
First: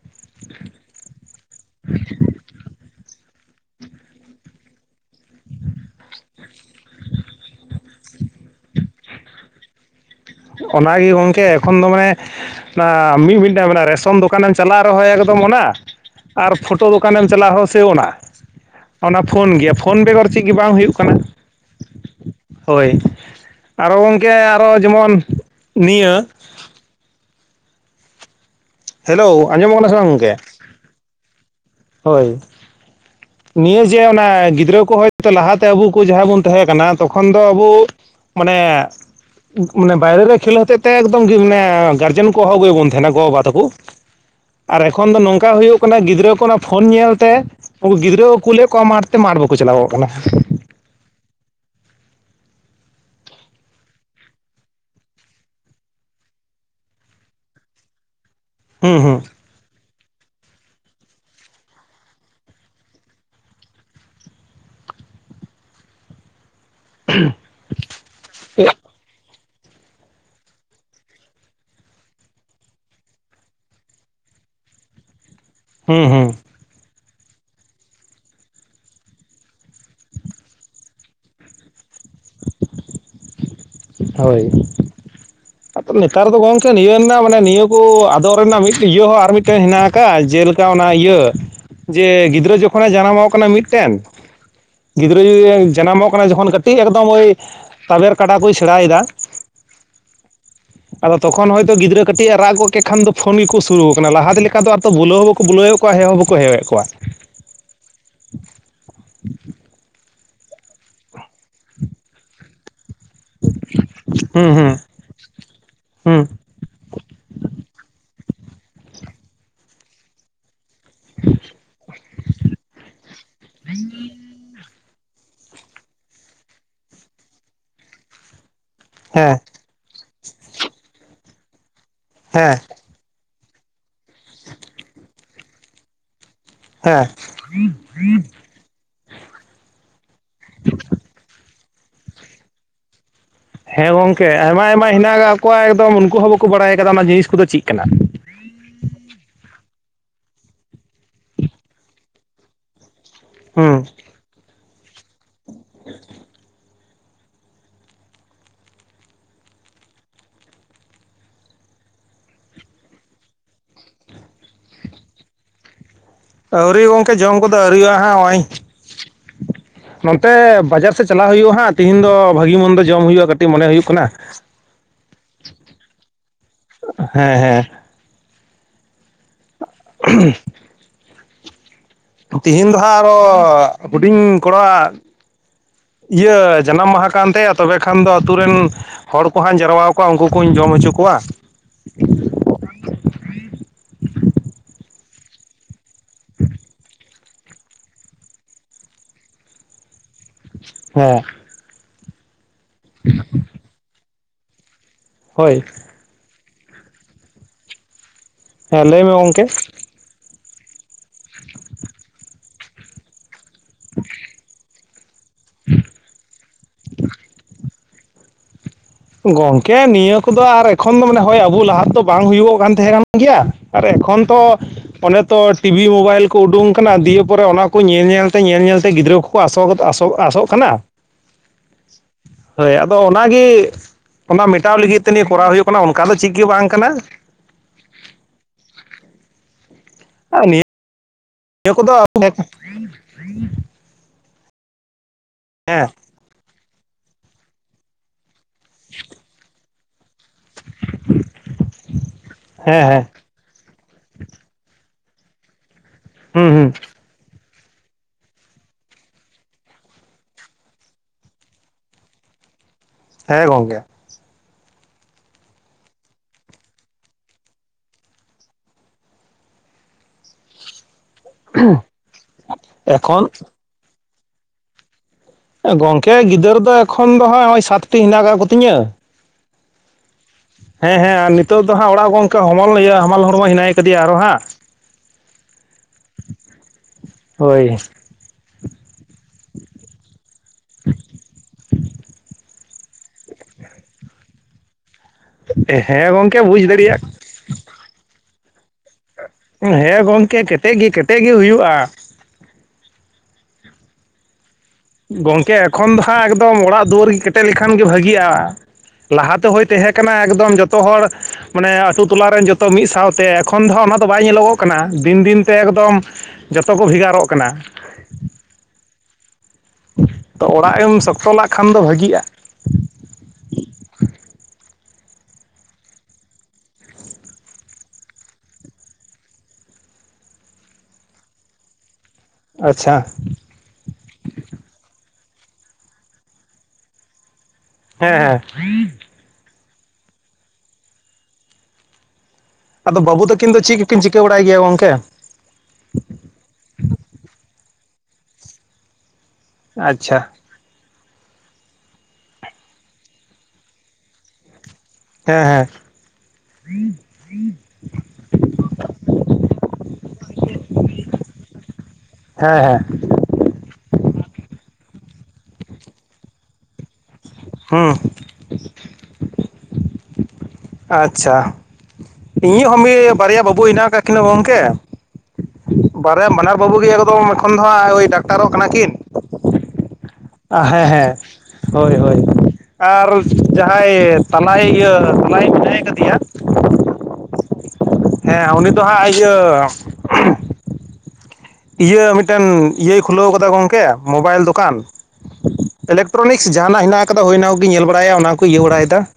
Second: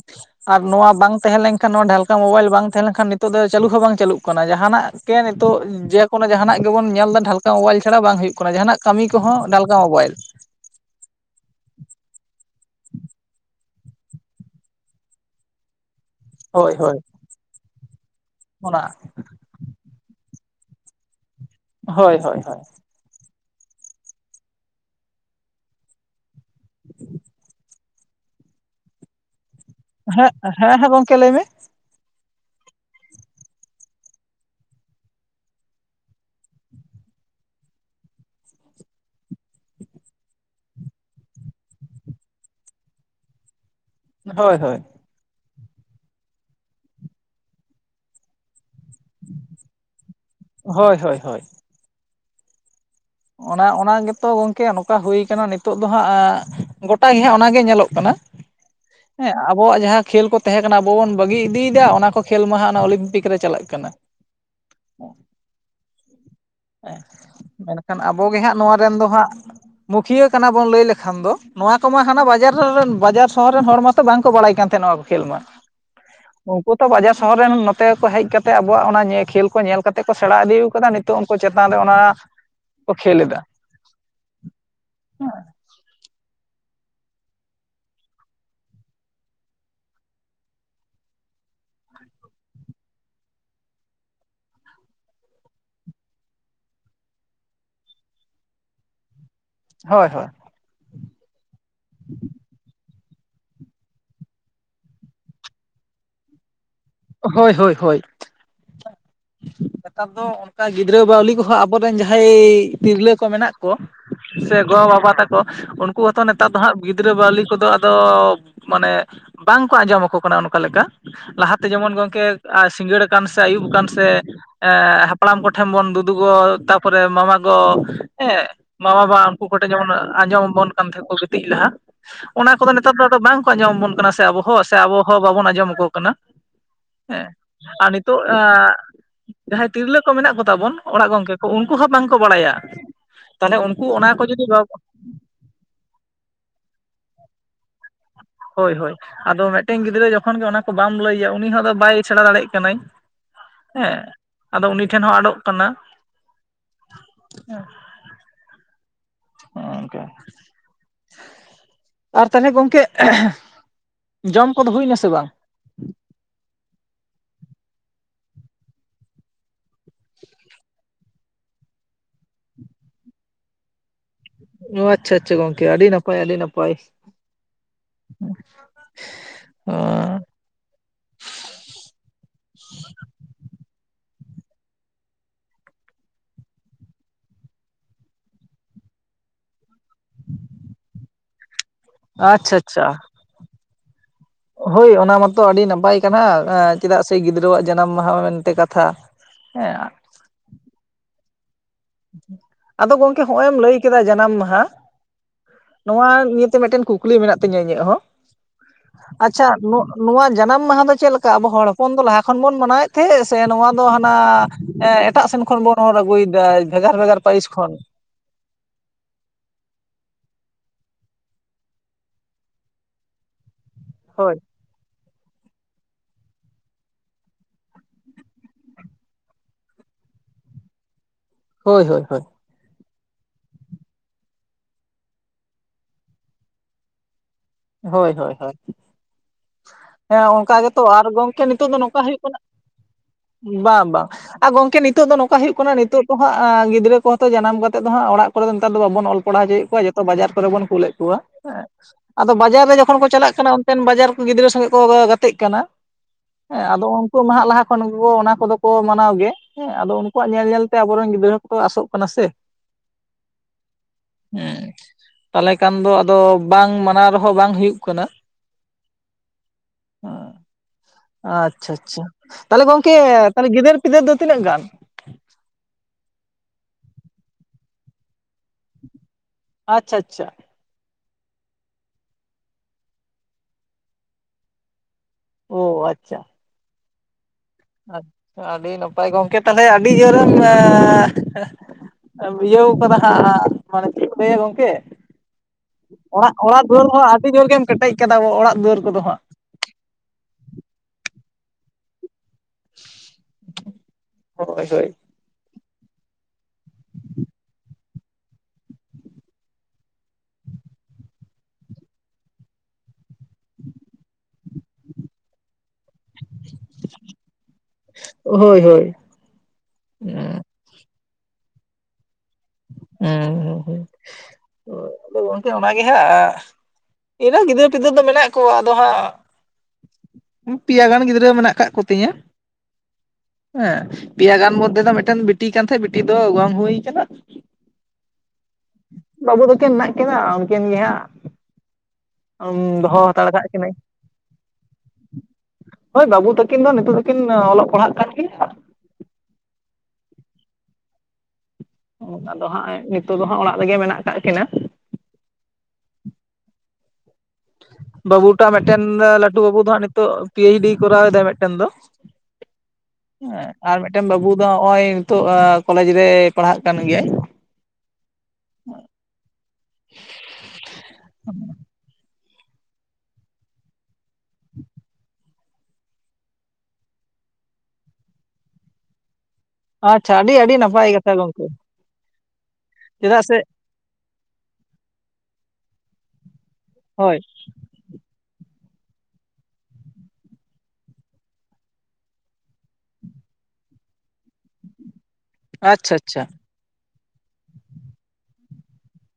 ᱟᱨ ᱱᱚᱣᱟ ᱵᱟᱝ ᱛᱟᱦᱮᱸ ᱞᱮᱱᱠᱷᱟᱱ ᱱᱚᱣᱟ ᱰᱷᱟᱞᱠᱟ ᱢᱳᱵᱟᱭᱤᱞ ᱵᱟᱝ ᱛᱟᱦᱮᱸ ᱞᱮᱱᱠᱷᱟᱱ ᱱᱤᱛᱳᱜ ᱫᱚ ᱪᱟᱹᱞᱩ ᱦᱚᱸ ᱵᱟᱝ ᱪᱟᱹᱞᱩᱜ ᱠᱟᱱᱟ ᱡᱟᱦᱟᱱᱟᱜ ᱠᱮ ᱱᱤᱛᱚᱜ ᱡᱮᱠᱳᱱᱳ ᱡᱟᱦᱟᱱᱟᱜ ᱜᱮᱵᱚᱱ ᱧᱮᱞ ᱮᱫᱟ ᱰᱷᱟᱞᱠᱟ ᱢᱳᱵᱟᱭᱤᱞ ᱪᱷᱟᱲᱟ ᱵᱟᱝ ᱦᱩᱭᱩᱜ ᱠᱟᱱᱟ ᱡᱟᱦᱟᱱᱟᱜ ᱠᱟᱹᱢᱤ ᱠᱚᱦᱚᱸ ᱰᱷᱟᱞᱠᱟ ᱢᱳᱵᱟᱭᱤᱞ᱾ ᱚᱱᱟᱜᱮ ᱜᱚᱝᱠᱮ ᱮᱠᱷᱚᱱ ᱫᱚ ᱢᱟᱱᱮ ᱚᱱᱟ ᱢᱤᱫ ᱢᱤᱫᱴᱟᱝ ᱨᱮᱥᱚᱱ ᱫᱚᱠᱟᱱᱮᱢ ᱪᱟᱞᱟᱜ ᱨᱮᱦᱚ ᱮᱠᱫᱚᱢ ᱚᱱᱟ ᱟᱨ ᱦᱳᱭ ᱯᱷᱳᱴᱳ ᱦᱳᱭ ᱫᱚᱠᱟᱱᱮᱢ ᱪᱟᱞᱟᱜᱼᱟ ᱦᱚᱸ ᱥᱮ ᱚᱱᱟ ᱚᱱᱟ ᱯᱷᱳᱱ ᱜᱮᱭᱟ ᱯᱷᱳᱱ ᱜᱮ᱾ ᱯᱷᱳᱱ ᱵᱮᱜᱚᱨ ᱪᱮᱫ ᱜᱮ ᱵᱟᱝ ᱦᱩᱭᱩᱜ ᱠᱟᱱᱟ᱾ ᱦᱳᱭ ᱦᱳᱭ ᱦᱳᱭ᱾ [unintelligible] ᱟᱨᱚ ᱜᱚᱝᱠᱮ ᱟᱨᱚ ᱡᱮᱢᱚᱱ ᱱᱤᱭᱟᱹ [unintelligible] ᱦᱮᱞᱳ ᱟᱸᱡᱚᱢᱚᱜ ᱠᱟᱱᱟ ᱥᱮ ᱵᱟᱝ ᱦᱮᱸ ᱜᱚᱝᱠᱮ? ᱦᱮᱸ ᱦᱮᱸ ᱜᱚᱝᱠᱮ ᱞᱟᱹᱭ ᱢᱮ᱾ ᱦᱳᱭ᱾ ᱱᱤᱭᱟᱹ ᱡᱮ ᱚᱱᱟ ᱜᱤᱫᱽᱨᱟᱹ ᱠᱚᱦᱚᱸ ᱞᱟᱦᱟᱛᱮ ᱟᱵᱚ ᱠᱩ ᱡᱟᱦᱟᱸ ᱵᱚᱱ ᱛᱟᱦᱮᱸ ᱠᱟᱱᱟ ᱛᱚᱠᱷᱚᱱ ᱫᱚ ᱟᱹᱵᱩ ᱢᱟᱱᱮᱭᱮᱜ ᱮ ᱵᱟᱭᱨᱮ ᱨᱮ ᱠᱷᱮᱞᱳ ᱦᱚᱛᱮᱡ ᱛᱮ ᱮᱠᱫᱚᱢ ᱢᱟᱱᱮ ᱜᱟᱨᱡᱮᱱ ᱠᱚ ᱦᱚᱦᱚ ᱟᱹᱜᱩᱭᱮᱫ ᱵᱚᱱ ᱛᱟᱦᱮᱸᱫᱱᱟ ᱜᱚ ᱵᱟᱵᱟ ᱛᱟᱠᱚ᱾ ᱦᱳᱭ ᱦᱳᱭ᱾ ᱮᱚᱠᱷᱚᱱ ᱫᱚ ᱱᱚᱝᱠᱟ ᱦᱩᱭᱩᱜ ᱠᱟᱱᱟ ᱜᱤᱫᱽᱨᱟᱹ ᱠᱷᱚᱱᱟᱜ ᱯᱷᱳᱱ ᱧᱮᱞ ᱛᱮ ᱩᱱᱠᱩ ᱜᱤᱫᱽᱨᱟᱹ ᱠᱚ ᱠᱩᱞᱮᱫ ᱠᱚᱣᱟ ᱢᱟᱴ ᱛᱮ ᱢᱟᱴᱷ ᱵᱟᱠᱚ ᱪᱟᱞᱟᱣᱚᱜ ᱠᱟᱱᱟ ᱾ ᱦᱳᱭ ᱦᱳᱭ ᱦᱳᱭ᱾ ᱚᱱᱟ ᱚᱱᱟ ᱜᱮᱛᱚ ᱜᱚᱝᱠᱮ ᱱᱚᱝᱠᱟ ᱦᱩᱭᱩᱠᱟᱱᱟ ᱱᱤᱛᱳᱜ ᱫᱚ ᱦᱟᱜᱸ ᱜᱚᱴᱟᱮ ᱦᱟᱸᱜ ᱚ ᱜᱮ ᱧᱮᱞᱚᱜ ᱠᱟᱱᱟ᱾ [unintelligible] ᱦᱮᱸ ᱟᱵᱚᱣᱟᱜ ᱡᱟᱦᱟᱸ ᱠᱷᱮᱞ ᱠᱚ ᱛᱟᱦᱮᱸ ᱠᱟᱱᱟ ᱟᱵᱚ ᱵᱚᱱ ᱵᱟᱹᱜᱤ ᱤᱫᱤᱭᱮᱫᱟ ᱚᱱᱟ ᱠᱚ ᱠᱷᱮᱞ ᱢᱟ ᱦᱟᱸᱟᱜ ᱚᱱᱟ ᱚᱞᱤᱢᱯᱤᱠ ᱨᱮ ᱪᱟᱞᱟᱜ ᱠᱟᱱᱟ ᱾ [unintelligible] ᱠᱷᱟᱱ ᱟᱵᱚᱜᱮ ᱦᱟᱸᱜ ᱱᱚᱣᱟ ᱨᱮᱱ ᱫᱚ ᱦᱟᱸᱜ ᱢᱩᱠᱷᱤᱭᱟᱹ ᱠᱟᱱᱟ ᱵᱩᱱ ᱞᱟᱹᱭ ᱞᱮᱠᱷᱟᱱ ᱫᱚ᱾ ᱱᱚᱣᱟ ᱠᱩ ᱦᱟᱱᱟ ᱵᱟᱡᱟᱨ ᱨᱮᱱ ᱵᱟᱡᱟᱨ ᱥᱚᱦᱚᱨ ᱨᱮᱱ ᱦᱚᱲ ᱢᱟᱛᱚ ᱵᱟᱝᱠᱚ ᱵᱟᱲᱟᱭ ᱠᱟᱱ ᱛᱟᱦᱮᱸ ᱱᱚᱣᱟ ᱠᱚ ᱠᱷᱮᱞ ᱢᱟ᱾ ᱦᱩᱸ ᱦᱩᱸ᱾ ᱩᱱᱠᱩ ᱛᱚ ᱵᱟᱡᱟᱨ ᱥᱚᱦᱚᱨ ᱨᱮᱱ ᱱᱚᱛᱮ ᱠᱚ ᱦᱮᱡ ᱠᱟᱛᱮ ᱟᱵᱚᱣᱟᱜ ᱚᱱᱟ ᱧᱮᱞ ᱠᱷᱮᱞ ᱠᱩ ᱧᱮᱞ ᱠᱟᱛᱮ ᱠᱚ ᱥᱮᱬᱟ ᱤᱫᱤ ᱟᱠᱟᱫᱟ᱾ ᱱᱤᱛᱚᱜ ᱩᱱᱠᱩ ᱪᱮᱛᱟᱱ ᱨᱮ ᱚᱱᱟ [unintelligible] ᱠᱚ ᱠᱷᱮᱞ ᱮᱫᱟ᱾ ᱦᱳᱭ᱾ ᱟᱫᱚ ᱱᱮᱛᱟᱨ ᱫᱚ ᱜᱚᱝᱠᱮ ᱱᱤᱭᱟᱹ ᱨᱮᱱᱟᱜ ᱢᱟᱱᱮ ᱱᱤᱭᱟᱹ ᱠᱚ ᱟᱫᱚᱜ ᱨᱮᱱᱟᱜ ᱢᱤᱫ ᱤᱭᱟᱹ ᱦᱚᱸ ᱟᱨ ᱢᱤᱫᱴᱮᱱ ᱦᱮᱱᱟᱜᱼᱟ᱾ ᱠᱟ ᱡᱮᱞᱮᱠᱟ ᱚᱱᱟ ᱤᱭᱟᱹ ᱡᱮ ᱜᱤᱫᱽᱨᱟᱹ ᱡᱚᱠᱷᱚᱱᱮ ᱡᱟᱱᱟᱢᱚᱠ ᱠᱟᱱᱟ ᱢᱤᱫᱴᱮᱱ ᱜᱤᱫᱽᱨᱟᱹ ᱡᱟᱱᱟᱢᱚᱜ ᱠᱟᱱᱟ ᱡᱚᱠᱷᱚᱱ ᱠᱟᱹᱴᱤᱡ ᱮᱠᱫᱚᱢ ᱳᱭ ᱛᱵᱮᱨ ᱠᱟᱰᱟ ᱠᱩᱭ ᱥᱮᱬᱟᱭᱫᱟ ᱦᱳᱭ ᱦᱳᱭ᱾ ᱟᱫᱚ ᱛᱚᱠᱷᱚᱱ ᱦᱚᱭᱛᱳ ᱜᱤᱫᱽᱨᱟᱹ ᱠᱟᱹᱴᱤᱡᱼ ᱮ ᱨᱟᱜ ᱜᱚᱫ ᱠᱮᱫ ᱠᱷᱟᱱ ᱫᱚ ᱯᱷᱳᱱ ᱜᱮᱠᱚ ᱥᱩᱨᱩᱣ ᱟᱠᱟᱱᱟ ᱞᱟᱦᱟᱛᱮ ᱞᱮᱠᱟ ᱫᱚ ᱟᱨᱚ ᱵᱩᱞᱟᱹᱣ ᱦᱚᱸ ᱵᱟᱠᱚ ᱵᱩᱞᱟᱹᱣᱮᱫ ᱠᱚᱣᱟ ᱦᱮᱣ ᱦᱚᱸ ᱵᱟᱠᱚ ᱦᱮᱣᱮᱫ ᱠᱚᱣᱟ᱾ ᱦᱳᱭ ᱦᱳᱭ ᱦᱳᱭ [inaudible] ᱱᱮᱛᱟᱨ ᱫᱚ ᱚᱱᱠᱟ ᱜᱤᱫᱽᱨᱟᱹ ᱵᱟᱣᱞᱤ ᱠᱚ ᱾ ᱦᱚᱸ ᱟᱵᱚᱨᱮᱱ ᱡᱟᱦᱟᱸᱭ ᱛᱤᱨᱞᱟᱹ ᱠᱚ ᱢᱮᱱᱟᱜ ᱠᱚ ᱦᱩᱸ ᱥᱮ ᱦᱩᱸ ᱜᱚ ᱵᱟᱵᱟ ᱛᱟᱠᱚ ᱠᱚ ᱩᱱᱠᱩ ᱦᱩᱸ ᱦᱚᱸᱛᱚ ᱱᱮᱛᱟᱨ ᱫᱚ ᱦᱟᱸᱜ ᱜᱤᱫᱽᱨᱟᱹ ᱵᱟᱣᱞᱤ ᱠᱚᱫᱚ ᱟᱫᱚ ᱢᱟᱱᱮ ᱵᱟᱝᱠᱚ ᱟᱸᱡᱚᱢ ᱟᱠᱚ ᱠᱟᱱᱟ ᱾ ᱚᱠᱟ ᱞᱮᱠᱟ ᱞᱟᱦᱟᱛᱮ ᱡᱮᱢᱚᱱ ᱜᱚᱝᱠᱮ ᱥᱤᱝᱜᱟᱲ ᱟᱠᱟᱱ ᱥᱮ ᱟᱹᱭᱩᱵ ᱟᱠᱟᱱ ᱥᱮ ᱮᱸ ᱦᱟᱯᱲᱟᱢ ᱠᱚᱴᱷᱮᱱ ᱵᱚᱱ ᱫᱩᱫᱩᱜᱚ ᱛᱟᱨ ᱯᱚᱨᱮ ᱢᱟᱢᱟ ᱜᱚ ᱦᱮᱸ ᱢᱟᱢᱟ ᱵᱟ ᱦᱮᱸ ᱩᱱᱠᱩ ᱠᱚᱴᱮᱱ ᱡᱮᱢᱚᱱ ᱟᱸᱡᱚᱢ ᱟᱵᱚᱱ ᱠᱟᱱ ᱛᱟᱦᱮᱸ ᱠᱚ ᱜᱤᱛᱤᱡ ᱞᱟᱦᱟ ᱦᱮᱸ ᱚᱱᱟ ᱠᱚᱫᱚ ᱱᱮᱛᱟᱨ ᱫᱚ ᱟᱫᱚ ᱵᱟᱝᱠᱚ ᱟᱸᱡᱚᱢ ᱟᱵᱚᱱ ᱠᱟᱱᱟ ᱾ ᱛᱮ ᱟᱵᱚ ᱦᱚᱸ ᱥᱮ ᱟᱵᱚ ᱦᱚᱸ ᱵᱟᱵᱚᱱ ᱟᱸᱡᱚᱢ ᱟᱠᱚ ᱠᱟᱱᱟ ᱾ ᱦᱮᱸ ᱟᱨ ᱱᱤᱛᱚᱜ [inaudible] ᱡᱟᱦᱟᱸᱭ ᱛᱤᱨᱞᱟᱹ ᱠᱚ ᱢᱮᱱᱟᱜ ᱠᱚᱛᱟ ᱵᱚᱱ ᱚᱲᱟᱜ ᱜᱚᱝᱠᱮ ᱠᱚ ᱩᱱᱠᱩ ᱦᱚᱸ ᱵᱟᱝᱠᱚ ᱵᱟᱲᱟᱭᱟ ᱾ ᱛᱟᱞᱦᱮ ᱩᱱᱠᱩ ᱚᱱᱟ ᱠᱚ ᱡᱩᱫᱤ ᱦᱮᱫᱟ ᱜᱟ ᱠᱚᱣᱟ ᱮᱠᱫᱚᱢ ᱩᱱᱠᱩ ᱦᱚᱸ ᱵᱟᱠᱚ ᱵᱟᱲᱟᱭ ᱠᱟᱫᱟ ᱚᱱᱟ ᱡᱤᱱᱤᱥ ᱠᱚᱫᱚ ᱪᱤᱜ ᱠᱟᱱᱟ? ᱦᱳᱭ ᱦᱳᱭ ᱟᱫᱚ ᱢᱤᱫᱴᱮᱱ ᱜᱤᱫᱽᱨᱟᱹ ᱡᱚᱠᱷᱚᱱ ᱜᱮ ᱚᱱᱟ ᱠᱚ ᱵᱟᱢ ᱞᱟᱹᱭᱟ ᱩᱱᱤ ᱦᱚᱸ ᱵᱟᱭ ᱥᱮᱬᱟ ᱫᱟᱲᱮᱜ ᱠᱟᱱᱟᱭ ᱾ ᱦᱩᱸ ᱦᱮᱸ ᱟᱫᱚ ᱩᱱᱤ ᱴᱷᱮᱱ ᱦᱚᱸ ᱟᱰᱚᱜ ᱠᱟᱱᱟ [inaudible] ᱦᱚᱜᱼᱚᱝᱠᱟ [inaudible] ᱟᱨ ᱛᱟᱞᱦᱮ ᱜᱚᱝᱠᱮ [unintelligible] ᱡᱚᱢ ᱠᱚᱫᱚ ᱦᱩᱭ ᱱᱟᱥᱮ ᱵᱟᱝ? ᱟᱹᱣᱨᱤ ᱜᱚᱝᱠᱮ ᱡᱚᱢ ᱠᱚᱫᱚ ᱟᱹᱣᱨᱤᱚᱜᱼᱟ [inaudible] ᱱᱚᱱᱛᱮ ᱵᱟᱡᱟᱨ ᱥᱮᱫ ᱪᱟᱞᱟᱜ ᱦᱩᱭᱩᱜ ᱦᱟᱸᱜ ᱛᱤᱦᱤᱧ ᱫᱚ ᱵᱷᱟᱜᱮ ᱢᱚᱱᱫᱚ ᱡᱚᱢ ᱦᱩᱭᱩᱜᱼᱟ ᱠᱟᱹᱴᱤᱡ ᱢᱚᱱᱮ ᱦᱩᱭᱩᱜ ᱠᱟᱱᱟ ᱾ ᱚ ᱟᱪᱪᱷᱟ ᱟᱪᱪᱷᱟ ᱜᱚᱝᱠᱮ ᱟᱹᱰᱤ ᱱᱟᱯᱟᱭ ᱟᱹᱰᱤ ᱱᱟᱯᱟᱭ ᱾ [inaudible] ᱦᱮᱸ ᱦᱮᱸ [unintelligible] ᱛᱤᱦᱤᱧ ᱫᱚ ᱦᱟᱸᱜ ᱟᱨᱚ ᱦᱩᱰᱤᱧ ᱠᱚᱲᱟ ᱟᱜ ᱤᱭᱟᱹ ᱡᱟᱱᱟᱢ ᱢᱟᱦᱟ ᱠᱟᱱ ᱛᱟᱭᱟ ᱛᱚᱵᱮ ᱠᱷᱟᱱ ᱫᱚ ᱟᱹᱛᱩ ᱨᱮᱱ ᱦᱚᱲ ᱠᱚᱦᱟᱸᱧ ᱡᱟᱨᱣᱟ ᱠᱚᱣᱟ ᱩᱱᱠᱩ ᱠᱩᱧ ᱡᱚᱢ ᱦᱚᱪᱚ ᱠᱚᱣᱟ᱾ ᱟᱪᱪᱷᱟ ᱟᱪᱪᱷᱟ ᱾ ᱦᱳᱭ ᱚᱱᱟ ᱢᱟᱛᱚ ᱟᱹᱰᱤ ᱱᱟᱯᱟᱭ ᱠᱟᱱᱟ ᱮᱸ ᱪᱮᱫᱟᱜ ᱥᱮ ᱜᱤᱫᱽᱨᱟᱹᱣᱟᱜ ᱡᱟᱱᱟᱢ ᱢᱟᱦᱟ ᱢᱮᱱ ᱛᱮ ᱠᱟᱛᱷᱟ᱾ [unintelligible] ᱦᱮᱸ ᱾ ᱟᱫᱚ ᱜᱚᱝᱠᱮ ᱦᱚᱸᱜᱼᱚᱭ ᱮᱢ ᱞᱟᱹᱭ ᱠᱮᱫᱟ ᱡᱟᱱᱟᱢ ᱢᱟᱦᱟ ᱦᱳᱭ, ᱱᱚᱣᱟ ᱱᱤᱭᱟᱹᱛᱮ ᱢᱤᱫ ᱴᱮᱱ ᱠᱩᱠᱞᱤ ᱢᱮᱱᱟᱜ ᱛᱤᱧᱟᱹ ᱤᱧᱟᱹᱜ ᱦᱮᱸ ᱦᱮᱸ ᱞᱟᱹᱭ ᱢᱮ ᱜᱚᱝᱠᱮ ᱟᱪᱪᱷᱟ ᱱᱚᱣᱟ ᱡᱟᱱᱟᱢ ᱢᱟᱦᱟᱸ ᱫᱚ ᱪᱮᱜ ᱞᱮᱠᱟ ᱟᱵᱚ ᱦᱚᱲ ᱦᱚᱯᱚᱱ ᱫᱚ ᱞᱟᱦᱟ ᱠᱷᱚᱱ ᱵᱚᱱ ᱢᱟᱱᱟᱣ ᱮᱫ ᱛᱷᱮ ᱥᱮ ᱱᱚᱣᱟ ᱫᱚ ᱦᱟᱱᱟ ᱮᱴᱟᱜ ᱥᱮᱱ ᱠᱷᱚᱱ ᱵᱚᱱ ᱚᱨ ᱟᱹᱜᱩᱭᱫᱟ ᱵᱷᱮᱜᱟᱨ ᱵᱷᱮᱜᱟᱨ ᱯᱟᱭᱤᱥ ᱠᱷᱚᱱ ᱾ ᱜᱚᱝᱠᱮ ᱱᱤᱭᱟᱹ ᱠᱚ ᱫᱚ ᱟᱨ ᱮᱠᱷᱚᱱ ᱫᱚ ᱢᱟᱱᱮ ᱦᱳᱭ ᱟᱵᱚ ᱞᱟᱦᱟ ᱛᱮ ᱵᱟᱝ ᱦᱩᱭᱚᱜᱚᱜ ᱠᱟᱱ ᱛᱟᱦᱮᱸ ᱠᱟᱱ ᱜᱮᱭᱟ᱾ ᱟᱨ ᱮᱠᱷᱚᱱ ᱦᱳᱭ ᱛᱚ ᱚᱱᱮᱛᱚ ᱴᱤᱵᱷᱤ ᱢᱳᱵᱟᱭᱤᱞ ᱠᱚ ᱩᱰᱩᱝ ᱠᱟᱱᱟ ᱫᱤᱭᱮ ᱯᱚᱨᱮ ᱚᱱᱟ ᱠᱚ ᱧᱮᱞ ᱧᱮᱞ ᱛᱮ ᱧᱮᱞ ᱧᱮᱞ ᱛᱮ ᱜᱤᱫᱽᱨᱟᱹ ᱠᱚ ᱠᱚ ᱟᱥ ᱜᱚᱫᱚᱜ ᱟᱥᱚᱜ ᱟᱥᱚᱜ ᱠᱟᱱᱟ᱾ ᱦᱳᱭ ᱦᱳᱭ ᱦᱳᱭ ᱾ ᱦᱳᱭ ᱟᱫᱚ ᱚᱱᱟ ᱜᱤ ᱚᱱᱟ ᱢᱮᱴᱟᱣ ᱞᱤᱜᱤᱫ ᱛᱮ ᱱᱤᱭᱟᱹ ᱠᱚᱨᱟᱣ ᱦᱩᱭᱩᱜ ᱠᱟᱱᱟ ᱚᱱᱠᱟ ᱫᱚ ᱪᱤᱜ ᱜᱤ ᱵᱟᱝ ᱠᱟᱱᱟ᱾ ᱦᱳᱭ ᱦᱳᱭ ᱦᱳᱭ [inaudible] ᱦᱮᱸ ᱟᱨ ᱚᱱᱠᱟ ᱱᱤᱭᱟᱹ ᱜᱮ ᱛᱚ ᱟᱨ ᱜᱚᱝᱠᱮ ᱱᱤᱛᱚᱜ ᱱᱤᱭᱟᱹ ᱫᱚ ᱱᱚᱝᱠᱟ ᱠᱚᱫᱚ ᱦᱩᱭᱩᱜ ᱠᱟᱱᱟ [inaudible] ᱵᱟᱝ ᱵᱟᱝ ᱟ ᱜᱚᱝᱠᱮ ᱱᱤᱛᱚᱜ ᱫᱚ ᱱᱚᱠᱟ ᱦᱩᱭᱩᱜ ᱠᱟᱱᱟ ᱦᱮᱸ ᱱᱤᱛᱚᱜ ᱫᱚ ᱦᱟᱸᱜ ᱜᱤᱫᱽᱨᱟᱹ ᱠᱚᱦᱚᱸ ᱛᱚ ᱡᱟᱱᱟᱢ ᱠᱟᱛᱮᱫ ᱫᱚ ᱦᱟᱸᱜ ᱚᱲᱟᱜ ᱠᱚᱨᱮ ᱫᱚ ᱱᱮᱛᱟᱨ ᱫᱚ ᱵᱟᱵᱚᱱ ᱚᱞ ᱯᱟᱲᱦᱟ ᱪᱚᱭᱮᱜ ᱠᱚᱣᱟ ᱡᱷᱚᱛᱚ ᱵᱟᱡᱟᱨ ᱠᱚᱨᱮ ᱵᱚᱱ ᱠᱩᱞᱮᱜ ᱠᱚᱣᱟ ᱦᱮᱸ ᱟᱫᱚ ᱵᱟᱡᱟᱨ ᱨᱮ ᱦᱮᱸ ᱡᱚᱠᱷᱚᱱ ᱦᱮᱸ ᱠᱚ ᱪᱟᱞᱟᱜ ᱠᱟᱱᱟ ᱚᱱᱛᱮᱱ ᱵᱟᱡᱟᱨ ᱠᱚ ᱜᱤᱫᱽᱨᱟᱹ ᱥᱚᱸᱜᱮ ᱠᱚ ᱠᱚ ᱜᱟᱛᱮᱜ ᱠᱟᱱᱟ ᱦᱩᱸ ᱦᱮᱸ ᱦᱩᱸ ᱟᱫᱚ ᱚᱝ ᱠᱩ ᱢᱟᱦᱟᱜ ᱞᱟᱦᱟ ᱠᱷᱚᱱ ᱱᱩᱠᱩ ᱜᱚ ᱚᱱᱟ ᱠᱚ ᱫᱚ ᱠᱚ ᱢᱟᱱᱟᱣ ᱜᱮ᱾ ᱦᱮᱸ ᱟᱫᱚ ᱩᱱᱠᱩᱣᱟᱜ ᱧᱮᱞ ᱧᱮᱞ ᱛᱮ ᱟᱵᱚ ᱨᱮᱱ ᱜᱤᱫᱽᱨᱟᱹ ᱠᱚ ᱟᱥᱚᱜ ᱠᱟᱱᱟ ᱥᱮ᱾ ᱦᱮᱸ ᱜᱚᱝᱠᱮ᱾ ᱩᱸ ᱛᱟᱞᱦᱮ ᱠᱷᱟᱱ ᱫᱚ ᱟᱫᱚ ᱵᱟᱝ ᱢᱟᱱᱟᱣ ᱨᱮᱦᱚᱸ ᱵᱟᱝ ᱦᱩᱭᱩᱜ ᱠᱟᱱᱟ᱾ ᱦᱮᱸ ᱟᱪᱪᱷᱟ ᱟᱪᱪᱷᱟ ᱛᱟᱦᱞᱮ ᱜᱚᱝᱠᱮ ᱮᱠᱷᱚᱱ ᱛᱟᱦᱞᱮ ᱜᱤᱫᱟᱹᱨᱼᱯᱤᱫᱟᱹᱨ ᱫᱚ ᱛᱤᱱᱟᱹᱜ ᱜᱟᱱ? ᱜᱚᱝᱠᱮ ᱜᱤᱫᱟᱹᱨ ᱫᱚ ᱮᱠᱷᱚᱱ ᱫᱚ ᱦᱟᱸᱜ ᱦᱚᱸᱜᱼᱚᱭ ᱥᱟᱫᱽᱴᱤ ᱦᱮᱱᱟᱜ ᱠᱟᱜ ᱠᱚᱛᱤᱧᱟᱹ᱾ ᱟᱪᱪᱷᱟ ᱟᱪᱪᱷᱟ᱾ ᱦᱮᱸ ᱦᱮᱸ ᱟᱨ ᱱᱤᱛᱚᱜ ᱫᱚ ᱦᱟᱸᱜ ᱚᱲᱟᱜ ᱜᱚᱝᱠᱮ ᱦᱚᱢᱚᱞ ᱤᱭᱟᱹ ᱦᱟᱢᱟᱞ ᱦᱚᱲᱢᱚ ᱦᱮᱱᱟᱭ ᱠᱟᱫᱮᱭᱟ ᱟᱨᱚ ᱦᱟᱸᱜ᱾ ᱳ ᱟᱪᱪᱷᱟ᱾ ᱦᱳᱭ᱾ ᱟᱹᱰᱤ ᱱᱟᱯᱟᱭ ᱜᱚᱝᱠᱮ ᱛᱟᱞᱦᱮ ᱟᱹᱰᱤ ᱡᱳᱨᱮᱢ ᱮᱸ ᱤᱭᱟᱹᱣ ᱠᱟᱫᱟ ᱦᱟᱸᱜ ᱦᱟᱸᱜ ᱢᱟᱱᱮ ᱪᱮᱜ ᱤᱧ ᱞᱟᱹᱭᱟ ᱜᱚᱝᱠᱮ ᱦᱮᱸ ᱚᱲᱟᱜ ᱜᱚᱝᱠᱮ ᱚᱲᱟᱜ ᱵᱩᱡᱽ ᱫᱩᱣᱟᱹᱨ ᱫᱟᱲᱮᱭᱟᱜ ᱦᱚᱸ ᱟᱹᱰᱤ ᱡᱳᱨ ᱜᱮᱢ ᱠᱮᱴᱮᱡ ᱠᱟᱫᱟ ᱚᱲᱟᱜ ᱫᱩᱣᱟᱹᱨ ᱠᱚᱫᱚ ᱦᱟᱸᱜ᱾ ᱦᱮᱸ ᱜᱚᱝᱠᱮ ᱠᱮᱴᱮᱡ ᱜᱤ ᱠᱮᱴᱮᱡ ᱜᱤ ᱦᱩᱭᱩᱜᱼᱟ᱾ ᱦᱚᱭ ᱦᱳᱭ᱾ ᱜᱚᱝᱠᱮ ᱮᱠᱷᱚᱱ ᱫᱚ ᱦᱟᱸᱜ ᱮᱠᱫᱚᱢ ᱚᱲᱟᱜ ᱫᱩᱣᱟᱹᱨ ᱜᱤ ᱠᱮᱴᱮᱜ ᱞᱮᱠᱷᱟᱱ ᱜᱮ ᱵᱷᱟᱹᱜᱤᱜᱼᱟ᱾ ᱞᱟᱦᱟ ᱛᱮᱦᱚᱸᱭ ᱛᱟᱦᱮᱸ ᱠᱟᱱᱟ ᱮᱠᱫᱚᱢ ᱡᱚᱛᱚ ᱦᱚᱲ ᱢᱟᱱᱮ ᱟᱛᱩ ᱴᱚᱞᱟ ᱨᱮᱱ ᱡᱷᱚᱛᱚ ᱢᱤᱜ ᱥᱟᱶᱛᱮ ᱮᱠᱷᱚᱱ ᱫᱚᱦᱟᱸᱜ ᱚᱱᱟ ᱫᱚ ᱵᱟᱭ ᱧᱮᱞᱚᱜᱚᱜ ᱠᱟᱱᱟ ᱫᱤᱱ ᱫᱤᱱᱛᱮ ᱮᱠᱫᱚᱢ ᱡᱚᱛᱚ ᱠᱚ ᱵᱷᱮᱜᱟᱨᱚᱜ ᱠᱟᱱᱟ᱾ ᱦᱳᱭ ᱦᱳᱭ᱾ ᱦᱩᱸ ᱛᱚ ᱚᱲᱟᱜ ᱮᱢ ᱥᱚᱠᱛᱚ ᱞᱟᱜ ᱠᱷᱟᱱ ᱵᱷᱟᱜᱤᱜᱼᱟ᱾ ᱩᱸ ᱦᱩᱸ ᱦᱩᱸ ᱟᱫᱚ ᱜᱚᱝᱠᱮ ᱚᱱᱟ ᱜᱮ ᱦᱟᱸᱜ ᱤᱧᱹ ᱨᱮᱱ ᱜᱤᱫᱽᱨᱟᱹᱼᱯᱤᱫᱟᱹᱨ ᱫᱚ ᱢᱮᱱᱟᱜ ᱠᱚᱣᱟ ᱟᱫᱚ ᱦᱟᱸᱜ ᱯᱤᱭᱟ ᱜᱟᱱ ᱜᱤᱫᱽᱨᱟᱹ ᱢᱮᱱᱟᱜ ᱠᱟᱜ ᱠᱚ ᱛᱤᱧᱟ ᱾ ᱟᱪᱪᱷᱟ᱾ ᱮᱸ ᱯᱮᱭᱟ ᱜᱟᱱ ᱢᱚᱫᱽᱫᱷᱮ ᱫᱚ ᱢᱤᱫᱴᱮᱱ ᱵᱤᱴᱤ ᱠᱟᱱ ᱛᱟᱦᱮᱸᱜ ᱵᱤᱴᱤ ᱫᱚ ᱜᱚᱝ ᱦᱩᱭ ᱠᱟᱱᱟ᱾ ᱦᱮᱸ ᱦᱮᱸ᱾ ᱵᱟᱹᱵᱩ ᱛᱟᱹᱠᱤᱱ ᱢᱮᱱᱟᱜ ᱠᱤᱱᱟ ᱩᱝᱠᱤᱱ ᱜᱮ ᱦᱟᱸᱜ ᱩᱢ ᱫᱚᱦᱚ ᱟᱫᱚ ᱵᱟᱹᱵᱩ ᱦᱟᱛᱟᱲ ᱠᱟᱜ ᱛᱟᱹᱠᱤᱱ ᱫᱚ ᱠᱤᱱᱟᱹᱧ᱾ ᱪᱮᱫ ᱠᱚᱠᱤᱱ ᱪᱤᱠᱟᱹ ᱵᱟᱲᱟᱭ ᱜᱮᱭᱟ ᱜᱚᱝᱠᱮ ᱦᱳᱭ ᱵᱟᱹᱵᱩ ᱛᱟᱹᱠᱤᱱ ᱫᱚ ᱱᱤᱛᱚᱜ ᱫᱚᱠᱤᱱ ᱚᱞᱚᱜ ᱯᱟᱲᱦᱟᱜ ᱠᱟᱱ ᱜᱮᱭᱟ᱾ ᱟᱪᱪᱷᱟ᱾ ᱟᱫᱚ ᱦᱟᱸᱜ ᱱᱤᱛᱚᱜ ᱫᱚᱦᱟᱸᱜ ᱚᱲᱟᱜ ᱨᱮᱜᱮ ᱢᱮᱱᱟᱜ ᱠᱟᱜ ᱠᱤᱱᱟ᱾ ᱦᱮᱸ ᱦᱮᱸ᱾ ᱵᱟᱹᱵᱩ ᱴᱟᱜ ᱢᱤᱫᱴᱮᱱ ᱞᱟᱹᱴᱩ ᱵᱟᱹᱵᱩ ᱫᱚᱦᱟᱸᱜ ᱱᱤᱛᱚᱜ ᱯᱤ ᱮᱭᱤᱪ ᱰᱤ ᱠᱚᱨᱟᱣᱫᱟᱭ ᱢᱤᱫᱴᱮᱱ ᱫᱚ᱾ ᱦᱮᱸ ᱦᱮᱸ᱾ ᱮᱸ ᱟᱨ ᱢᱤᱜᱴᱮᱱ ᱵᱟᱹᱵᱩ ᱫᱚ ᱦᱚᱸᱜᱼᱚᱭ ᱱᱤᱛᱚᱜ ᱮᱸ ᱠᱚᱞᱮᱡᱽ ᱨᱮᱭ ᱯᱟᱲᱦᱟᱜ ᱠᱟᱱ ᱜᱮᱭᱟᱭ᱾ ᱦᱩᱸ ᱟᱪᱪᱷᱟ᱾ ᱤᱧᱟᱹᱜ ᱦᱚᱸ ᱢᱤ ᱵᱟᱨᱭᱟ ᱵᱟᱹᱵᱩ ᱦᱮᱱᱟᱜ ᱠᱟᱜ ᱠᱤᱱᱟᱹ ᱜᱚᱝᱠᱮ᱾ ᱵᱟᱨᱭᱟ ᱵᱟᱱᱟᱨ ᱵᱟᱹᱵᱩ ᱜᱮ ᱮᱠᱫᱚᱢ ᱮᱠᱷᱚᱱ ᱫᱚᱦᱟᱸᱜ ᱳᱭ ᱰᱟᱠᱛᱟᱨᱚᱜ ᱠᱟᱱᱟ ᱠᱤᱱ᱾ ᱟᱪᱪᱷᱟ ᱟᱹᱰᱤ ᱟᱹᱰᱤ ᱦᱮᱸ ᱱᱟᱯᱟᱭ ᱦᱮᱸ ᱠᱟᱛᱷᱟ ᱜᱚᱝᱠᱮ ᱦᱳᱭ ᱦᱳᱭ ᱟᱨ ᱪᱮᱫᱟᱜ ᱥᱮ ᱡᱟ ᱦᱟᱸᱭ ᱛᱟᱞᱟᱭᱤᱜ ᱤᱭᱟᱹ ᱛᱟᱞᱟᱭᱤᱜ ᱢᱮᱱᱟᱹᱭ ᱠᱟᱫᱮᱭᱟ ᱦᱚᱭ᱾ ᱦᱮᱸ ᱩᱱᱤ ᱫᱚ ᱦᱟᱸᱜ ᱤᱭᱟᱹ ᱤᱭᱟᱹ ᱢᱤᱫᱴᱮᱱ ᱤᱭᱟᱹᱭ ᱠᱷᱩᱞᱟᱹᱣ ᱠᱟᱫᱟ ᱜᱚᱝᱠᱮ ᱢᱳᱚᱵᱟᱭᱤᱞ ᱫᱚᱠᱟᱱ ᱟᱪᱪᱷᱟ ᱟᱪᱪᱷᱟ ᱤᱞᱮᱠᱴᱨᱚᱱᱤᱠᱥ ᱡᱟᱦᱟᱸᱱᱟᱜ ᱦᱮᱱᱟᱜ ᱟᱠᱟᱫᱟ ᱦᱩᱭᱱᱟᱜᱭ ᱧᱮᱞ ᱵᱟᱲᱟᱭᱟ ᱚᱱᱟ ᱠᱚ ᱤᱭᱟᱹ ᱵᱟᱲᱟᱭᱫᱟ᱾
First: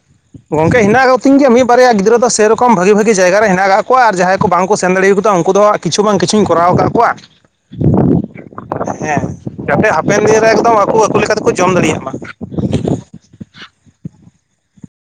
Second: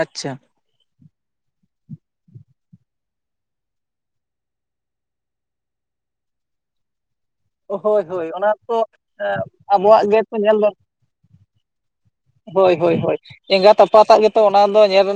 ᱟᱪᱪᱷᱟ᱾ ᱜᱚᱝᱠᱮ ᱦᱮᱱᱟᱜ ᱠᱚᱛᱤᱧ ᱜᱮᱭᱟ ᱢᱤᱫ ᱵᱟᱨᱭᱟ ᱜᱤᱫᱽᱨᱟᱹ ᱫᱚ ᱥᱮᱨᱚᱠᱚᱢ ᱵᱷᱟᱜᱤ ᱵᱷᱟᱜᱤ ᱡᱟᱭᱜᱟ ᱨᱮ ᱦᱮᱱᱟᱜ ᱠᱫ ᱠᱚᱣᱟ ᱟᱨ ᱡᱟᱦᱟᱸᱭ ᱠᱚ ᱵᱟᱝᱠᱩ ᱥᱮᱱ ᱫᱟᱲᱮᱭᱟᱚᱫᱟ ᱩᱱᱠᱩ ᱫᱚ ᱠᱤᱪᱷᱩ ᱵᱟᱝ ᱠᱤᱪᱷᱩᱧ ᱠᱚᱨᱟᱣ ᱠᱟᱜ ᱠᱚᱣᱟ᱾ ᱦᱳᱭ ᱦᱳᱭ ᱚᱱᱟ ᱛᱚ ᱦᱮᱸ ᱮᱸ ᱡᱟᱛᱮ ᱟᱵᱚᱣᱟᱜ ᱦᱟᱯᱮᱱ ᱜᱮᱛᱚ ᱫᱤᱱᱨᱮ ᱧᱮᱞ ᱫᱚᱨ ᱮᱠᱫᱚᱢ ᱟᱠᱚ ᱟᱠᱚ ᱞᱮᱠᱟ ᱛᱮᱠᱚ ᱡᱚᱢ ᱫᱟᱲᱮᱭᱟᱜ ᱢᱟ᱾ ᱦᱳᱭ ᱦᱳᱭ ᱦᱳᱭ ᱮᱸᱜᱟᱛ ᱟᱯᱟᱛᱟᱜ ᱜᱮᱛᱚ ᱚᱱᱟ ᱫᱚ ᱧᱮᱞ